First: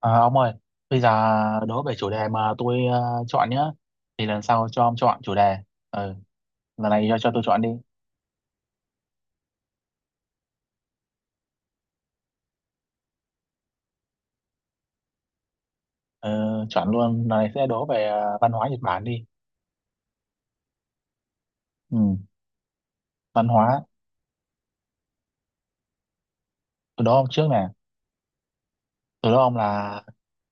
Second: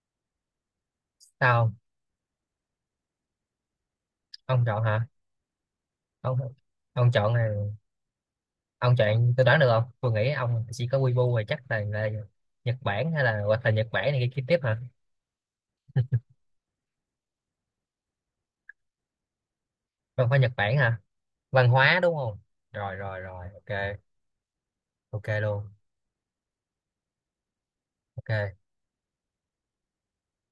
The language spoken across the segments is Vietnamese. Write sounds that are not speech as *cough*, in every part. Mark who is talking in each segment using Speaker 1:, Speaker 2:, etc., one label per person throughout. Speaker 1: À, ông ơi, bây giờ
Speaker 2: Sao?
Speaker 1: đố về chủ đề mà tôi chọn nhá. Thì lần
Speaker 2: Ông
Speaker 1: sau
Speaker 2: chọn
Speaker 1: cho ông
Speaker 2: hả?
Speaker 1: chọn chủ đề. Ừ,
Speaker 2: ông
Speaker 1: lần này
Speaker 2: ông
Speaker 1: cho
Speaker 2: chọn
Speaker 1: tôi
Speaker 2: này.
Speaker 1: chọn đi.
Speaker 2: Ông chọn tôi đoán được không? Tôi nghĩ ông chỉ có Weibo rồi, chắc là Nhật Bản hay là hoặc là Nhật Bản này kia tiếp hả?
Speaker 1: Ờ, Chọn luôn, lần này sẽ đố về văn hóa Nhật Bản đi.
Speaker 2: Không phải Nhật Bản hả? Văn
Speaker 1: Ừ,
Speaker 2: hóa đúng không? Rồi rồi rồi
Speaker 1: văn hóa.
Speaker 2: ok. Ok luôn.
Speaker 1: Tôi đố ông trước nè.
Speaker 2: Ok.
Speaker 1: Tôi đố ông là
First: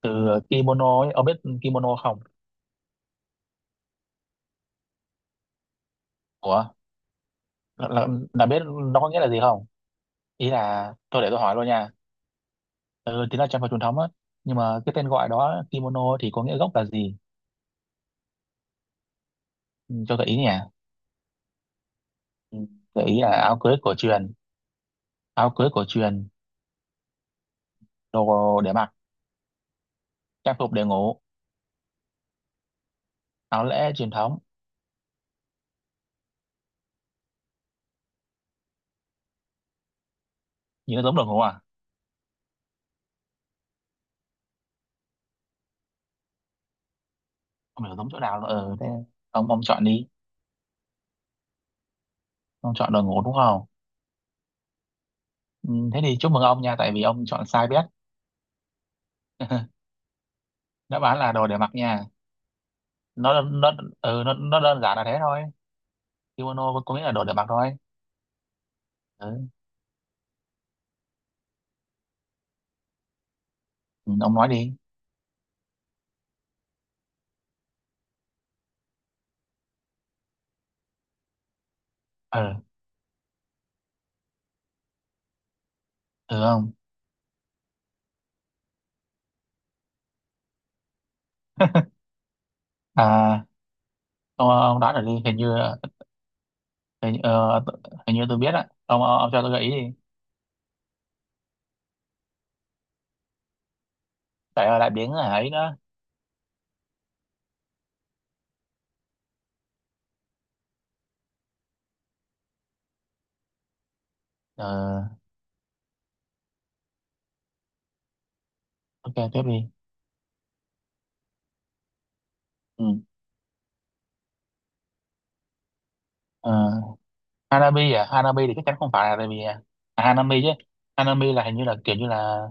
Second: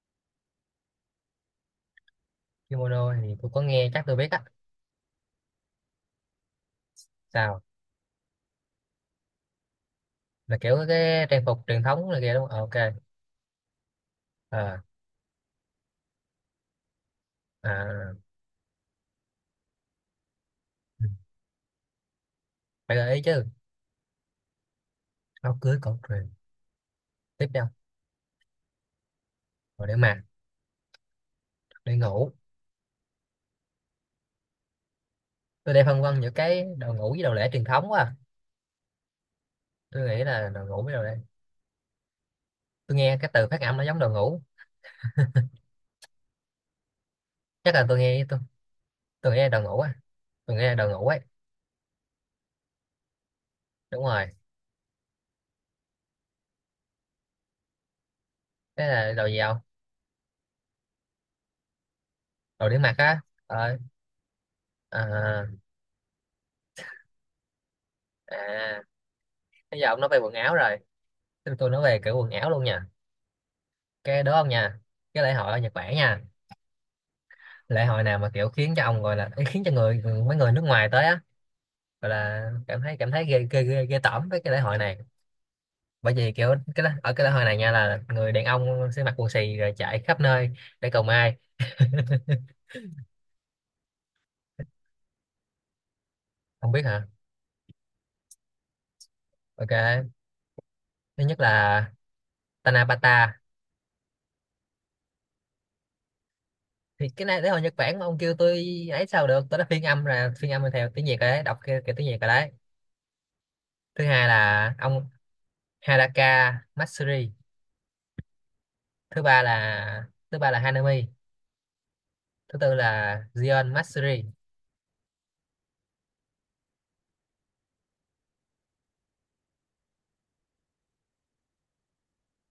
Speaker 1: từ kimono ấy. Ông biết kimono không?
Speaker 2: Kimono thì tôi có nghe, chắc tôi biết á.
Speaker 1: Ủa,
Speaker 2: Sao?
Speaker 1: là, là, là biết nó có nghĩa là gì không? Ý
Speaker 2: Là kiểu
Speaker 1: là, tôi
Speaker 2: cái
Speaker 1: để tôi
Speaker 2: trang
Speaker 1: hỏi
Speaker 2: phục
Speaker 1: luôn
Speaker 2: truyền
Speaker 1: nha.
Speaker 2: thống này kia đúng không? Ờ, ok.
Speaker 1: Ừ, thì nó trang phục truyền thống á. Nhưng
Speaker 2: Ờ,
Speaker 1: mà cái tên gọi đó, kimono thì có nghĩa gốc là gì?
Speaker 2: à,
Speaker 1: Ừ, cho gợi ý nhỉ?
Speaker 2: ừ.
Speaker 1: Ừ,
Speaker 2: Phải
Speaker 1: gợi
Speaker 2: gợi ý
Speaker 1: ý là
Speaker 2: chứ.
Speaker 1: áo cưới cổ truyền. Áo
Speaker 2: Áo
Speaker 1: cưới
Speaker 2: cưới
Speaker 1: cổ
Speaker 2: cổ
Speaker 1: truyền,
Speaker 2: truyền. Tiếp theo.
Speaker 1: đồ để mặc,
Speaker 2: Rồi để mặc.
Speaker 1: trang phục để ngủ,
Speaker 2: Để ngủ.
Speaker 1: áo lễ truyền thống.
Speaker 2: Tôi đang phân vân giữa cái đồ ngủ với đồ lễ truyền thống quá à. Tôi nghĩ là đồ ngủ với
Speaker 1: Nhìn
Speaker 2: đồ
Speaker 1: nó giống
Speaker 2: lễ.
Speaker 1: đồ ngủ à?
Speaker 2: Tôi nghe cái từ phát âm nó giống đồ ngủ. Chắc là
Speaker 1: Không hiểu
Speaker 2: tôi
Speaker 1: giống chỗ
Speaker 2: nghe tôi.
Speaker 1: nào nữa. Ừ, thế
Speaker 2: Tôi nghe đồ
Speaker 1: ông
Speaker 2: ngủ
Speaker 1: chọn
Speaker 2: á.
Speaker 1: đi.
Speaker 2: Tôi nghe đồ ngủ ấy.
Speaker 1: Ông chọn đồ ngủ đúng không?
Speaker 2: Đúng rồi.
Speaker 1: Ừ, thế thì chúc mừng ông nha, tại vì ông chọn sai bét.
Speaker 2: Thế là đồ gì không?
Speaker 1: *laughs* Đáp án là đồ để mặc nha.
Speaker 2: Đồ để mặc á?
Speaker 1: Nó,
Speaker 2: ờ
Speaker 1: ừ, nó đơn giản là thế thôi.
Speaker 2: à,
Speaker 1: Kimono có nghĩa là đồ để mặc thôi.
Speaker 2: à.
Speaker 1: Ừ.
Speaker 2: Bây giờ ông nói về quần áo rồi, tôi nói về kiểu quần áo luôn nha.
Speaker 1: Ừ,
Speaker 2: Cái đó
Speaker 1: ông nói
Speaker 2: ông
Speaker 1: đi.
Speaker 2: nha. Cái lễ hội ở Nhật Bản nha. Lễ hội nào mà kiểu khiến cho ông gọi là ý, khiến cho người, mấy người nước ngoài tới á, gọi là
Speaker 1: Ừ.
Speaker 2: cảm thấy ghê tởm với cái lễ hội này. Bởi vì
Speaker 1: Ừ.
Speaker 2: kiểu
Speaker 1: Không.
Speaker 2: cái ở cái lễ hội này nha là người đàn ông sẽ mặc quần xì rồi chạy khắp nơi để cầu may.
Speaker 1: *laughs* À, ông đoán được đi, hình như.
Speaker 2: Không biết hả?
Speaker 1: hình, như- ờ, Hình như tôi biết á. Ông cho tôi gợi ý đi.
Speaker 2: Ok. Thứ nhất là Tanabata.
Speaker 1: Tại lại biến ấy nữa.
Speaker 2: Thì cái này đấy hồi Nhật Bản mà ông kêu tôi ấy, sao được, tôi đã phiên âm là phiên âm theo tiếng Việt rồi đấy, đọc cái tiếng Việt rồi đấy. Thứ hai là ông,
Speaker 1: Ờ,
Speaker 2: Haraka Matsuri.
Speaker 1: ok tiếp đi.
Speaker 2: Thứ ba là Hanami. Thứ tư
Speaker 1: Ừ.
Speaker 2: là Gion Matsuri.
Speaker 1: Ờ, Hanabi. À, Hanabi thì chắc chắn không phải, là tại vì à, Hanami chứ. Hanami là hình như là kiểu như là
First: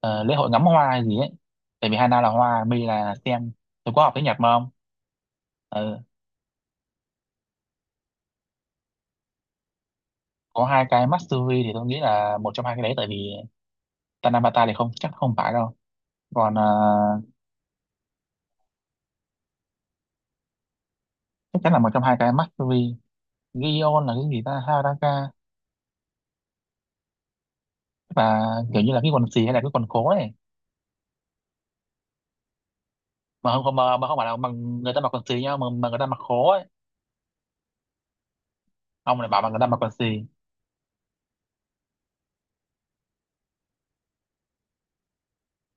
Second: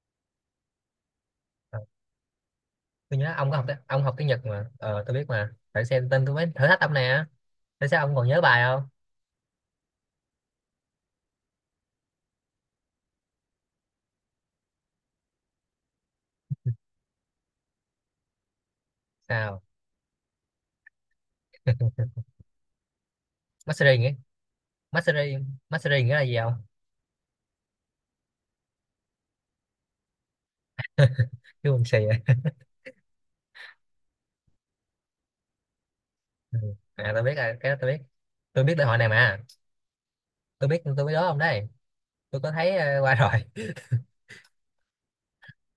Speaker 1: ờ, lễ hội ngắm hoa hay gì ấy.
Speaker 2: Ờ,
Speaker 1: Tại vì Hana là hoa, Mi là
Speaker 2: tôi nhớ ông
Speaker 1: xem.
Speaker 2: có học,
Speaker 1: Tôi có
Speaker 2: ông
Speaker 1: học
Speaker 2: học
Speaker 1: tiếng
Speaker 2: tiếng
Speaker 1: Nhật
Speaker 2: Nhật
Speaker 1: mà
Speaker 2: mà,
Speaker 1: không?
Speaker 2: tôi biết mà phải
Speaker 1: Ừ.
Speaker 2: xem tên tôi mới thử thách ông nè. Tại sao ông còn nhớ bài không?
Speaker 1: Có hai cái Matsuri thì tôi nghĩ là một trong hai cái đấy, tại vì Tanabata thì không, chắc không phải đâu. Còn ờ,
Speaker 2: Sao?
Speaker 1: chắc chắn là một trong hai cái Matsuri.
Speaker 2: Matsuri
Speaker 1: Gion là
Speaker 2: nghĩa,
Speaker 1: cái gì ta? Haraka.
Speaker 2: Matsuri, Matsuri nghĩa là gì không?
Speaker 1: Tức là kiểu như là cái quần xì hay là cái quần khố ấy.
Speaker 2: Kêu mình xì vậy? *laughs*
Speaker 1: Mà không phải là mà người ta mặc quần xì nhau, mà người ta mặc khố
Speaker 2: Ừ.
Speaker 1: ấy.
Speaker 2: À tôi biết rồi, cái đó tôi biết, tôi biết lễ hội này
Speaker 1: Ông lại bảo
Speaker 2: mà.
Speaker 1: mà người ta mặc quần xì.
Speaker 2: Tôi biết, tôi biết đó ông đấy. Tôi có thấy qua rồi.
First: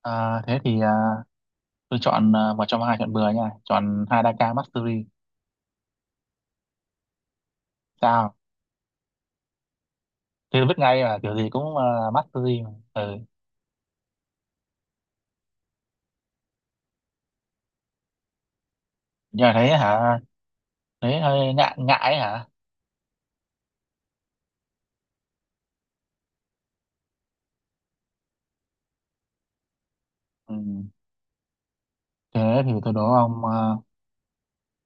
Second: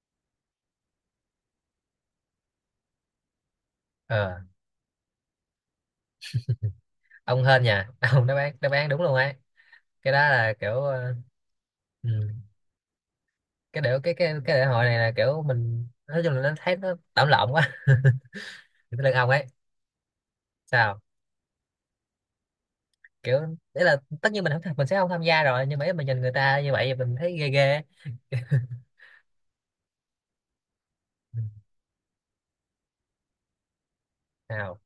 Speaker 1: Ờ, thế thì ờ, tôi chọn ờ, một trong hai, chọn bừa nha, chọn
Speaker 2: Ờ,
Speaker 1: Hadaka Mastery.
Speaker 2: ông hên nhà. *laughs* Ông, đáp
Speaker 1: Sao?
Speaker 2: án, đáp án đúng luôn ấy. Cái đó là
Speaker 1: Tôi biết
Speaker 2: kiểu
Speaker 1: ngay mà, kiểu gì cũng
Speaker 2: ừ.
Speaker 1: ờ, Mastery mà. Ừ.
Speaker 2: Cái điệu cái lễ hội này là kiểu mình, nói chung là nó thấy nó tạm lộn quá. *laughs* Thì cái lưng ông ấy.
Speaker 1: Nhưng mà thấy hả?
Speaker 2: Sao?
Speaker 1: Thấy hơi ngại ngại ấy hả?
Speaker 2: Kiểu, đấy là tất nhiên mình không, mình sẽ không tham gia rồi, nhưng mà mình nhìn người ta như vậy mình thấy ghê ghê.
Speaker 1: Ừ.
Speaker 2: Ừ.
Speaker 1: Thế thì tôi đố ông ờ,
Speaker 2: Nào?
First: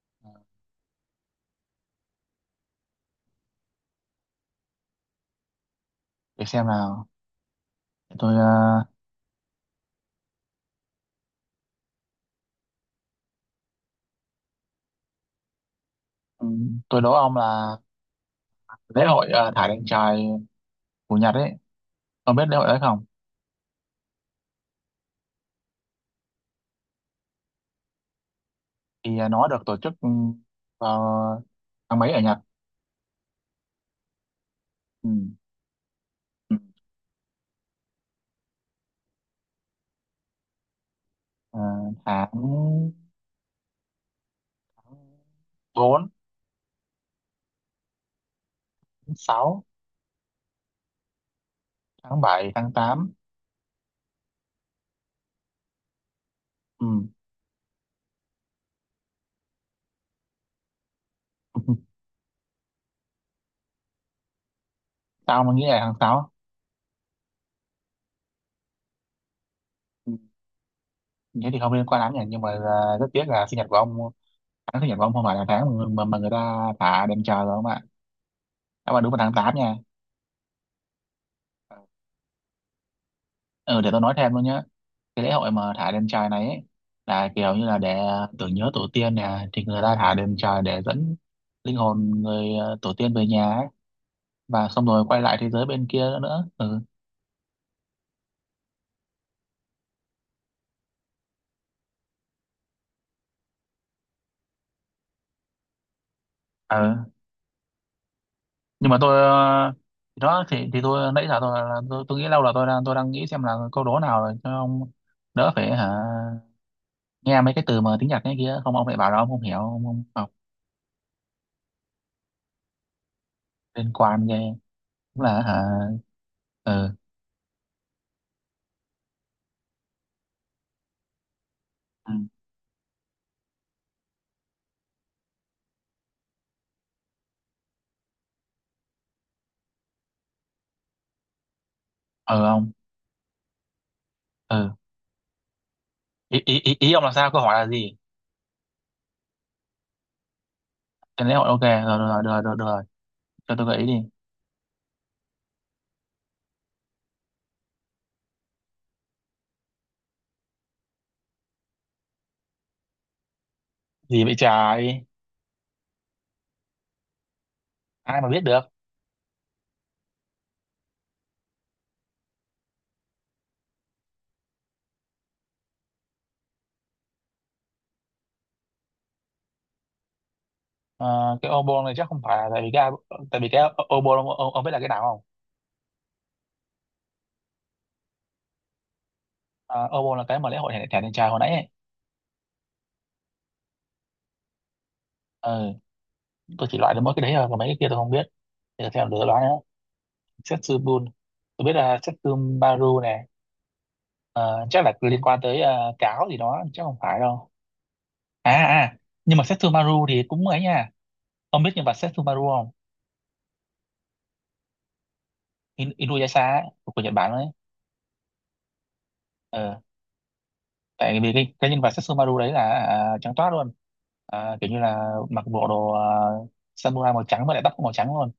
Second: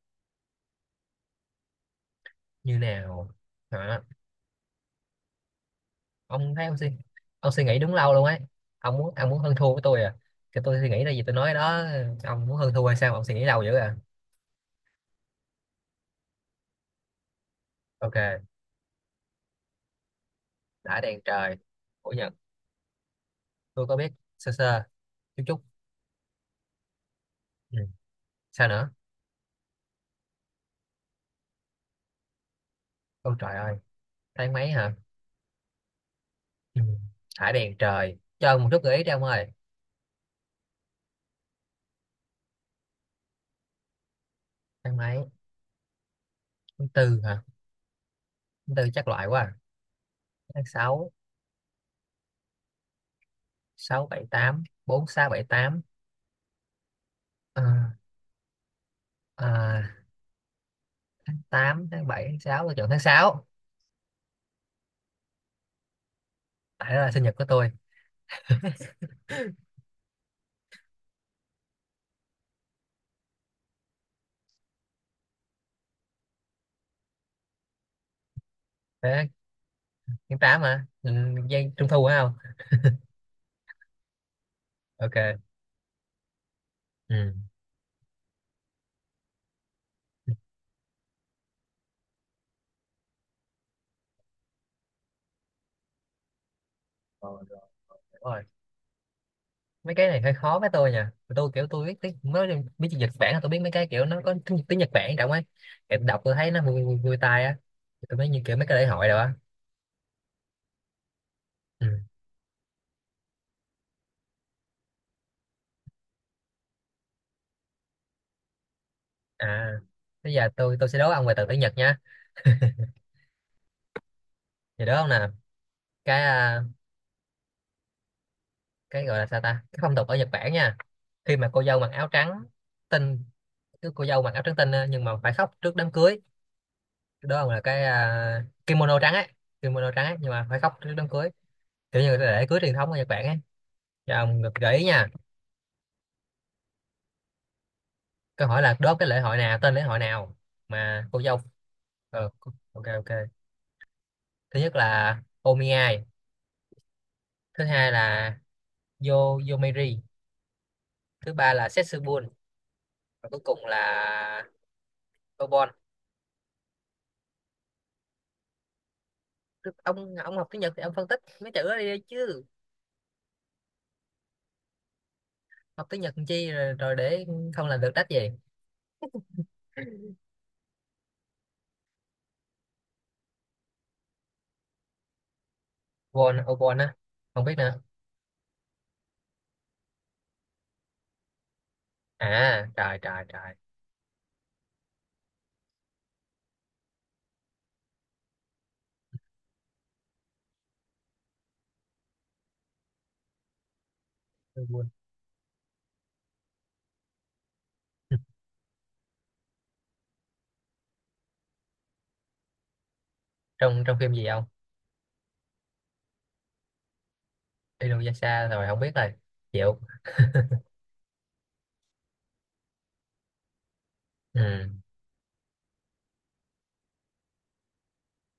Speaker 2: Như nào? Hả?
Speaker 1: để
Speaker 2: Ông thấy,
Speaker 1: xem
Speaker 2: ông suy,
Speaker 1: nào.
Speaker 2: ông suy nghĩ đúng lâu luôn
Speaker 1: tôi
Speaker 2: ấy.
Speaker 1: ờ,
Speaker 2: Ông muốn, ông muốn hơn thua với tôi à? Cái tôi suy nghĩ là gì tôi nói đó, ông muốn hơn thua hay sao mà ông suy nghĩ lâu dữ à?
Speaker 1: ừ, tôi đố ông là
Speaker 2: Ok.
Speaker 1: lễ hội ờ, thả đèn trời
Speaker 2: Đã
Speaker 1: của
Speaker 2: đèn
Speaker 1: Nhật ấy.
Speaker 2: trời của Nhật.
Speaker 1: Ông biết lễ hội đấy không?
Speaker 2: Tôi có biết, sơ sơ, chút chút. Ừ. Sao nữa?
Speaker 1: Thì ờ, nó được tổ chức ừ, vào tháng mấy ở Nhật?
Speaker 2: Ôi trời ơi. Tháng mấy hả?
Speaker 1: Ừ. Ừ.
Speaker 2: Ừ. Thả đèn trời, cho ông một chút gợi ý đi ông ơi.
Speaker 1: Ờ, tháng
Speaker 2: Tháng
Speaker 1: tháng
Speaker 2: mấy?
Speaker 1: 4,
Speaker 2: Tháng tư hả? Tháng tư chắc
Speaker 1: tháng
Speaker 2: loại quá à.
Speaker 1: sáu,
Speaker 2: Tháng sáu.
Speaker 1: tháng bảy, tháng tám.
Speaker 2: Sáu bảy tám, bốn sáu bảy tám.
Speaker 1: Ừ.
Speaker 2: Ờ, ờ, tám
Speaker 1: *laughs*
Speaker 2: tháng bảy tháng sáu, tôi chọn tháng sáu.
Speaker 1: Tao mà nghĩ là tháng 6.
Speaker 2: Tại đó là sinh nhật của tôi.
Speaker 1: Thế thì không liên quan lắm nhỉ, nhưng mà à, rất tiếc là sinh nhật của ông, tháng sinh nhật của ông không phải là tháng mà người ta thả đèn trời rồi không ạ. Các bạn đúng vào
Speaker 2: Thế,
Speaker 1: tháng 8 nha.
Speaker 2: tháng tám hả? Ừ, giây trung thu phải không?
Speaker 1: Ừ, để tôi nói thêm luôn nhé. Cái lễ
Speaker 2: Ok.
Speaker 1: hội mà thả đèn trời này ấy, là
Speaker 2: Ừ.
Speaker 1: kiểu như là để ờ, tưởng nhớ tổ tiên nè, thì người ta thả đèn trời để dẫn linh hồn người ờ, tổ tiên về nhà ấy, và xong rồi quay lại thế giới bên kia nữa nữa.
Speaker 2: Rồi, rồi, rồi. Mấy cái này hơi khó với tôi nha, tôi kiểu tôi biết tiếng, nói chung biết chữ Nhật Bản là tôi biết, mấy cái kiểu nó có tiếng Nhật Bản trọng ấy, kiểu đọc tôi thấy nó vui vui,
Speaker 1: Ừ.
Speaker 2: vui tai á. Tôi mới như kiểu mấy cái lễ
Speaker 1: Nhưng mà
Speaker 2: hội rồi
Speaker 1: tôi
Speaker 2: á.
Speaker 1: ờ, thì đó, thì tôi nãy giờ tôi là
Speaker 2: Ừ.
Speaker 1: tôi nghĩ lâu là tôi đang nghĩ xem là câu đố nào rồi cho ông đỡ phải hả, nghe mấy cái từ mà tiếng Nhật cái kia, không ông lại bảo là ông không hiểu,
Speaker 2: À
Speaker 1: ông không học.
Speaker 2: bây giờ tôi sẽ đố ông về từ tiếng Nhật nha.
Speaker 1: Liên quan ghê.
Speaker 2: Thì đố ông
Speaker 1: Cũng
Speaker 2: nè.
Speaker 1: là hả?
Speaker 2: cái à,
Speaker 1: Ừ.
Speaker 2: cái gọi là sao ta, cái phong tục ở Nhật Bản nha, khi mà cô dâu mặc áo
Speaker 1: Ừ.
Speaker 2: trắng tinh. Cứ cô dâu mặc áo trắng tinh á, nhưng mà phải khóc trước đám cưới. Cái đó ông là cái kimono trắng ấy, kimono trắng ấy, nhưng mà phải khóc trước đám cưới, kiểu như là
Speaker 1: Ừ,
Speaker 2: lễ cưới
Speaker 1: ông.
Speaker 2: truyền thống ở Nhật Bản ấy. Cho ông được
Speaker 1: Ừ.
Speaker 2: gợi ý nha.
Speaker 1: ý, ý ý ý ông là sao, câu hỏi là gì?
Speaker 2: Câu hỏi là đố cái lễ hội nào, tên lễ hội nào mà cô
Speaker 1: Cái lễ
Speaker 2: dâu.
Speaker 1: hội, ok rồi rồi rồi
Speaker 2: ờ, ok
Speaker 1: rồi.
Speaker 2: ok.
Speaker 1: Cho tôi gợi ý đi.
Speaker 2: Thứ nhất là Omiai. Thứ hai là Yo, Yomiri. Thứ ba là Setsubun. Và cuối cùng là
Speaker 1: Gì vậy trời?
Speaker 2: Obon.
Speaker 1: Ai mà biết được.
Speaker 2: Ông học tiếng Nhật thì ông phân tích mấy chữ đó đi chứ. Học tiếng Nhật làm chi rồi để không làm được đách gì.
Speaker 1: Ờ, cái obon này chắc không phải, là tại vì cái, tại vì cái obon, ông biết là cái nào không?
Speaker 2: Obon, Obon á, không biết nữa.
Speaker 1: Ờ, obo là cái mà lễ hội thẻ thẻ đàn trai hồi nãy ấy.
Speaker 2: À trời trời trời.
Speaker 1: Ừ, tôi chỉ loại được mỗi cái đấy thôi, còn mấy cái kia tôi không biết. Để xem được loại nữa. Setsubun, tôi biết là Setsumaru này. Ờ, chắc
Speaker 2: Setsubun.
Speaker 1: là liên quan tới ờ, cáo gì đó, chắc không phải đâu.
Speaker 2: *laughs*
Speaker 1: à à à, nhưng mà Setsumaru thì cũng ấy nha. Ông biết nhân vật Setsumaru không?
Speaker 2: Trong, trong phim gì không?
Speaker 1: In Inuyasha ấy, của Nhật Bản đấy.
Speaker 2: Inuyasha, rồi không biết rồi. Chịu.
Speaker 1: Ờ, tại vì cái nhân vật Setsumaru đấy là à, trắng toát luôn. À,
Speaker 2: Ừ.
Speaker 1: kiểu như là mặc bộ đồ à, samurai màu trắng, và lại tóc cũng màu trắng luôn.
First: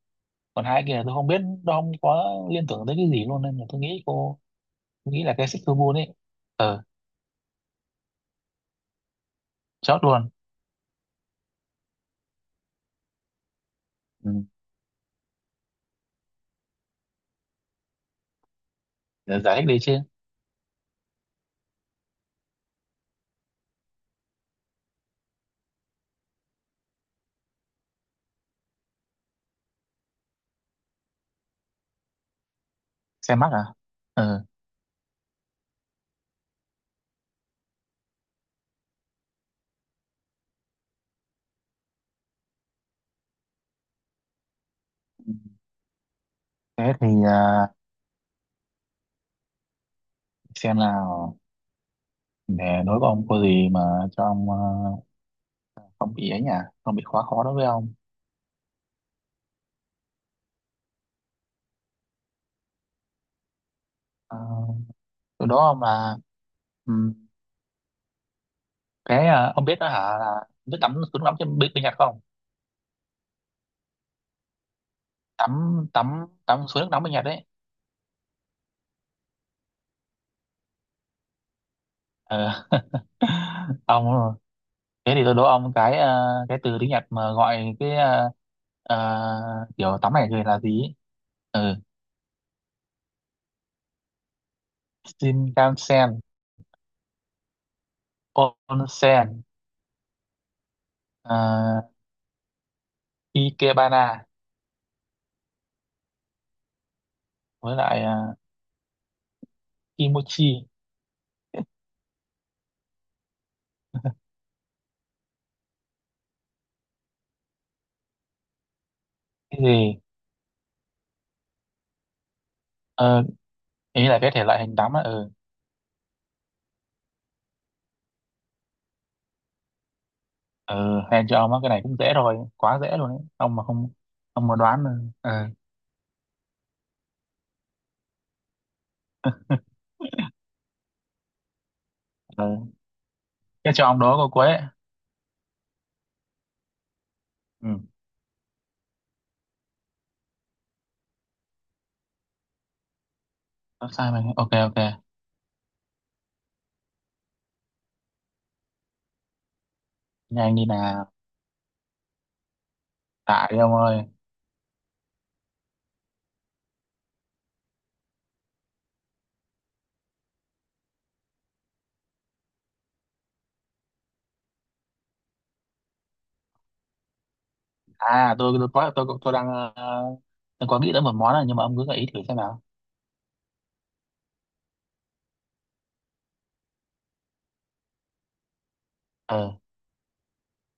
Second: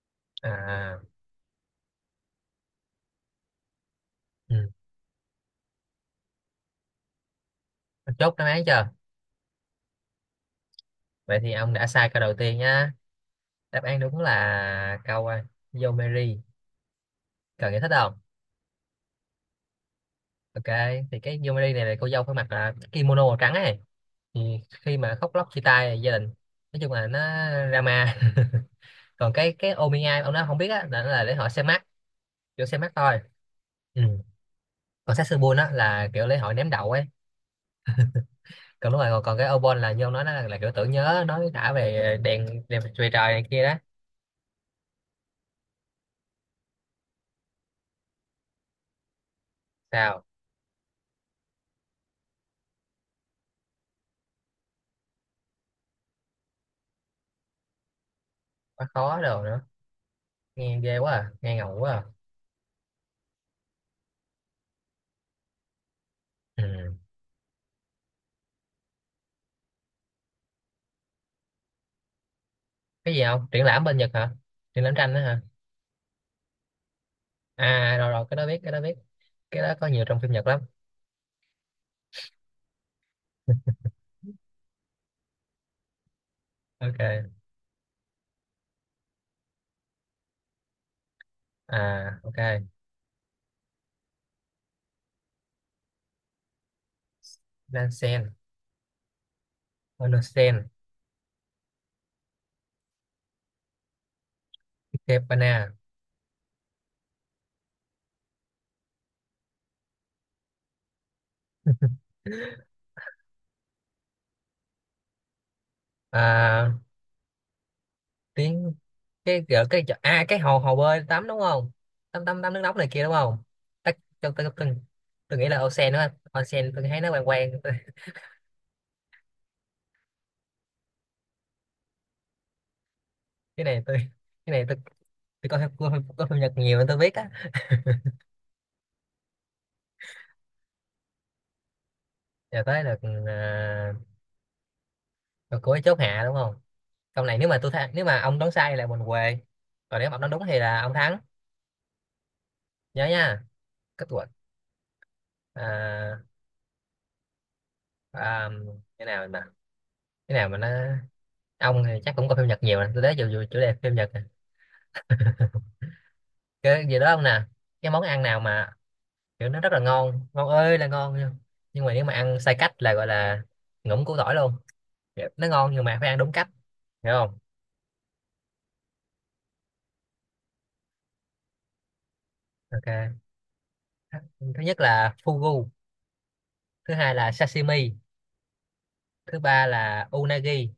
Speaker 1: Còn hai cái kia
Speaker 2: À.
Speaker 1: là tôi không biết, nó không có liên tưởng tới cái gì luôn, nên là tôi nghĩ cô,
Speaker 2: Ừ.
Speaker 1: tôi nghĩ là cái Setsumaru ấy. Ờ,
Speaker 2: Chốt đáp án chưa?
Speaker 1: chốt luôn.
Speaker 2: Vậy thì ông đã sai câu đầu tiên nhá. Đáp án đúng
Speaker 1: Ừ.
Speaker 2: là câu Yomeri. Cần giải thích không?
Speaker 1: Để giải thích đi chứ.
Speaker 2: Ok, thì cái Yomeri này là cô dâu phải mặc là kimono màu trắng ấy. Thì khi mà khóc lóc chia tay gia đình, nói chung là nó drama. *laughs* Còn cái Omiya ông nói không biết á, là nó là lễ hội xem mắt, kiểu xem mắt thôi.
Speaker 1: Xe mắc à?
Speaker 2: Ừ.
Speaker 1: Ừ.
Speaker 2: Còn Satsubun á là kiểu lễ hội ném đậu ấy. Còn đúng rồi, còn cái Obon là như ông nói, nó là kiểu tưởng nhớ, nói đã về đèn đèn về trời này kia đó.
Speaker 1: Thế thì à,
Speaker 2: Sao?
Speaker 1: xem nào, để đối với ông có gì mà cho ông à, không bị ấy nhỉ, không bị quá khó đối với ông.
Speaker 2: Quá khó đồ nữa. Nghe ghê quá à, nghe ngầu quá à.
Speaker 1: À, từ đó mà.
Speaker 2: Ừ.
Speaker 1: Ừ. Cái à, ông biết đó hả, là biết tắm suối nước nóng bên, bên Nhật không?
Speaker 2: Cái gì không, triển lãm bên Nhật hả? Triển lãm tranh đó hả?
Speaker 1: Tắm tắm tắm suối nước nóng bên Nhật đấy.
Speaker 2: À rồi rồi, cái đó biết, cái đó biết, cái đó có nhiều trong phim Nhật lắm.
Speaker 1: Ờ. *laughs* Ông, thế thì tôi đố ông cái à, cái từ tiếng Nhật
Speaker 2: Ok.
Speaker 1: mà gọi cái à, à, kiểu tắm này thì là gì? Ừ.
Speaker 2: À ok.
Speaker 1: Shinkansen,
Speaker 2: Nansen.
Speaker 1: Onsen,
Speaker 2: Onsen.
Speaker 1: à, Ikebana,
Speaker 2: Ikebana.
Speaker 1: với lại à, Kimochi.
Speaker 2: à, tiếng, cái
Speaker 1: Cái
Speaker 2: cái cái
Speaker 1: gì?
Speaker 2: à cái hồ, hồ bơi tắm đúng không? Tắm tắm tắm nước nóng này kia đúng
Speaker 1: Ờ,
Speaker 2: không? Tắc
Speaker 1: ý là cái thể loại hình tắm á. Ừ.
Speaker 2: tôi nghĩ là Onsen đó. Onsen tôi thấy nó quen quen. Tôi- *laughs*
Speaker 1: Ừ hèn cho ông á, cái này cũng dễ rồi, quá dễ luôn đấy. Ông
Speaker 2: cái
Speaker 1: mà
Speaker 2: này
Speaker 1: không,
Speaker 2: tôi,
Speaker 1: ông
Speaker 2: cái
Speaker 1: mà
Speaker 2: này tôi
Speaker 1: đoán ừ, ừ.
Speaker 2: tôi coi phim Nhật nhiều nên tôi biết á.
Speaker 1: *laughs*
Speaker 2: Giờ
Speaker 1: Ừ.
Speaker 2: tới được.
Speaker 1: Cái cho
Speaker 2: à,
Speaker 1: ông đó câu cuối ấy.
Speaker 2: cuối chốt hạ đúng không? Câu này nếu mà tôi
Speaker 1: Ừ.
Speaker 2: thắng, nếu mà ông đoán sai là mình què. Còn nếu mà ông đoán đúng thì là ông thắng. Nhớ nha.
Speaker 1: Không
Speaker 2: Kết
Speaker 1: sai
Speaker 2: quả.
Speaker 1: mình, ok ok.
Speaker 2: à, à, cái nào mà, cái nào
Speaker 1: Nhanh
Speaker 2: mà
Speaker 1: đi
Speaker 2: nó,
Speaker 1: nào.
Speaker 2: ông thì chắc cũng có phim Nhật nhiều nè, tôi thấy dù
Speaker 1: Tại đi
Speaker 2: chủ đề
Speaker 1: ông
Speaker 2: phim
Speaker 1: ơi.
Speaker 2: Nhật nè. Cái gì đó ông nè. Cái món ăn nào mà kiểu nó rất là ngon, ngon ơi là ngon, nhưng mà nếu mà ăn sai cách là gọi là ngủm củ tỏi luôn. Kiểu nó ngon nhưng mà phải ăn đúng cách, hiểu không?
Speaker 1: À tôi đang ờ, tôi có nghĩ tới một món này, nhưng mà ông cứ gợi ý thử xem nào.
Speaker 2: Ok. Thứ nhất là fugu. Thứ hai là sashimi. Thứ
Speaker 1: Ờ,
Speaker 2: ba là unagi.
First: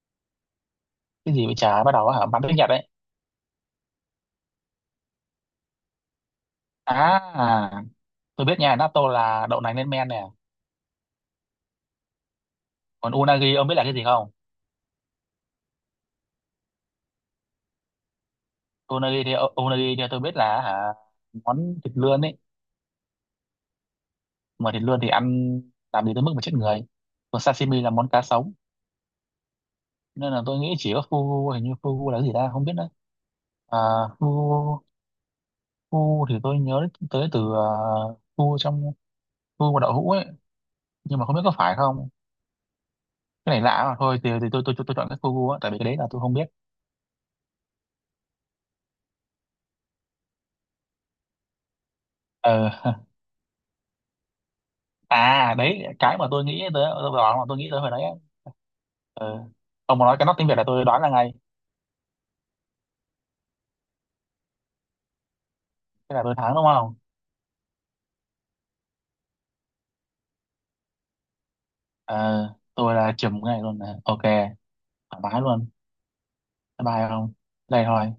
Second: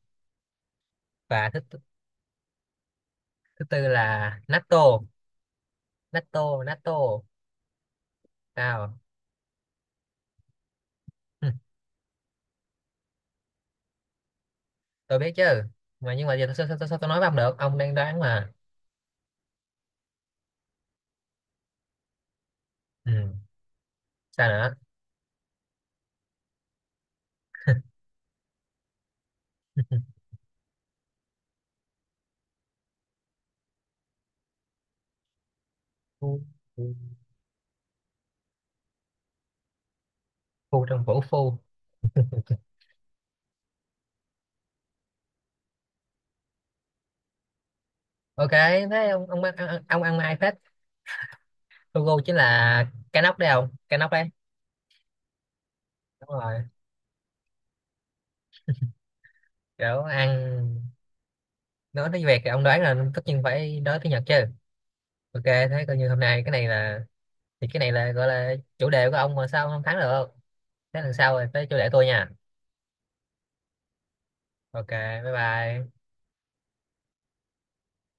Speaker 1: cái gì
Speaker 2: Và
Speaker 1: vậy
Speaker 2: thứ
Speaker 1: chả, bắt đầu á hả, bắn tiếng Nhật đấy.
Speaker 2: thứ tư là natto. Natto.
Speaker 1: À, tôi biết nha,
Speaker 2: Sao?
Speaker 1: natto là đậu nành lên men nè.
Speaker 2: Hừ,
Speaker 1: Còn unagi ông biết là cái gì không?
Speaker 2: *laughs* tôi biết chứ, mà nhưng mà giờ sao tôi nói với ông được, ông đang đoán mà.
Speaker 1: Unagi thì ờ, unagi thì tôi biết là hả, món thịt lươn ấy.
Speaker 2: Ừ. Sao
Speaker 1: Mà
Speaker 2: nữa?
Speaker 1: thịt lươn thì ăn làm gì tới mức mà chết người. Còn sashimi là món cá sống.
Speaker 2: *laughs*
Speaker 1: Nên là tôi nghĩ chỉ có fugu, hình như fugu là cái gì ta, không biết nữa. À, fugu, fugu
Speaker 2: Phu,
Speaker 1: thì tôi
Speaker 2: phu,
Speaker 1: nhớ tới từ fugu trong fugu và đậu hũ ấy.
Speaker 2: phu trong
Speaker 1: Nhưng
Speaker 2: vũ
Speaker 1: mà không biết có
Speaker 2: phu.
Speaker 1: phải không. Cái này lạ, mà thôi thì, tôi chọn cái fugu á, tại vì cái đấy là tôi không biết.
Speaker 2: Ok thế ông ăn mai phết. Logo chính là
Speaker 1: Ờ.
Speaker 2: cái nóc đấy không, cái nóc đấy.
Speaker 1: À đấy, cái mà
Speaker 2: Đúng
Speaker 1: tôi nghĩ
Speaker 2: rồi.
Speaker 1: tới, tôi đoán mà tôi nghĩ tới hồi đấy á. Ờ, ông
Speaker 2: Kiểu
Speaker 1: mà nói cái nóc tiếng Việt là tôi
Speaker 2: ăn.
Speaker 1: đoán là ngay.
Speaker 2: Nói tiếng Việt thì ông đoán là tất nhiên, phải nói tiếng Nhật chứ. Ok, thế coi như
Speaker 1: Thế
Speaker 2: hôm
Speaker 1: là tôi
Speaker 2: nay cái
Speaker 1: thắng đúng
Speaker 2: này
Speaker 1: không?
Speaker 2: là, thì cái này là gọi là chủ đề của ông mà sao ông không thắng được. Thế lần sau rồi tới chủ đề tôi
Speaker 1: Ờ,
Speaker 2: nha.
Speaker 1: tôi là chùm ngay luôn nè, ok.
Speaker 2: Ok.
Speaker 1: Thoải
Speaker 2: Bye
Speaker 1: mái luôn.
Speaker 2: bye.
Speaker 1: Bye bye. Không đây thôi.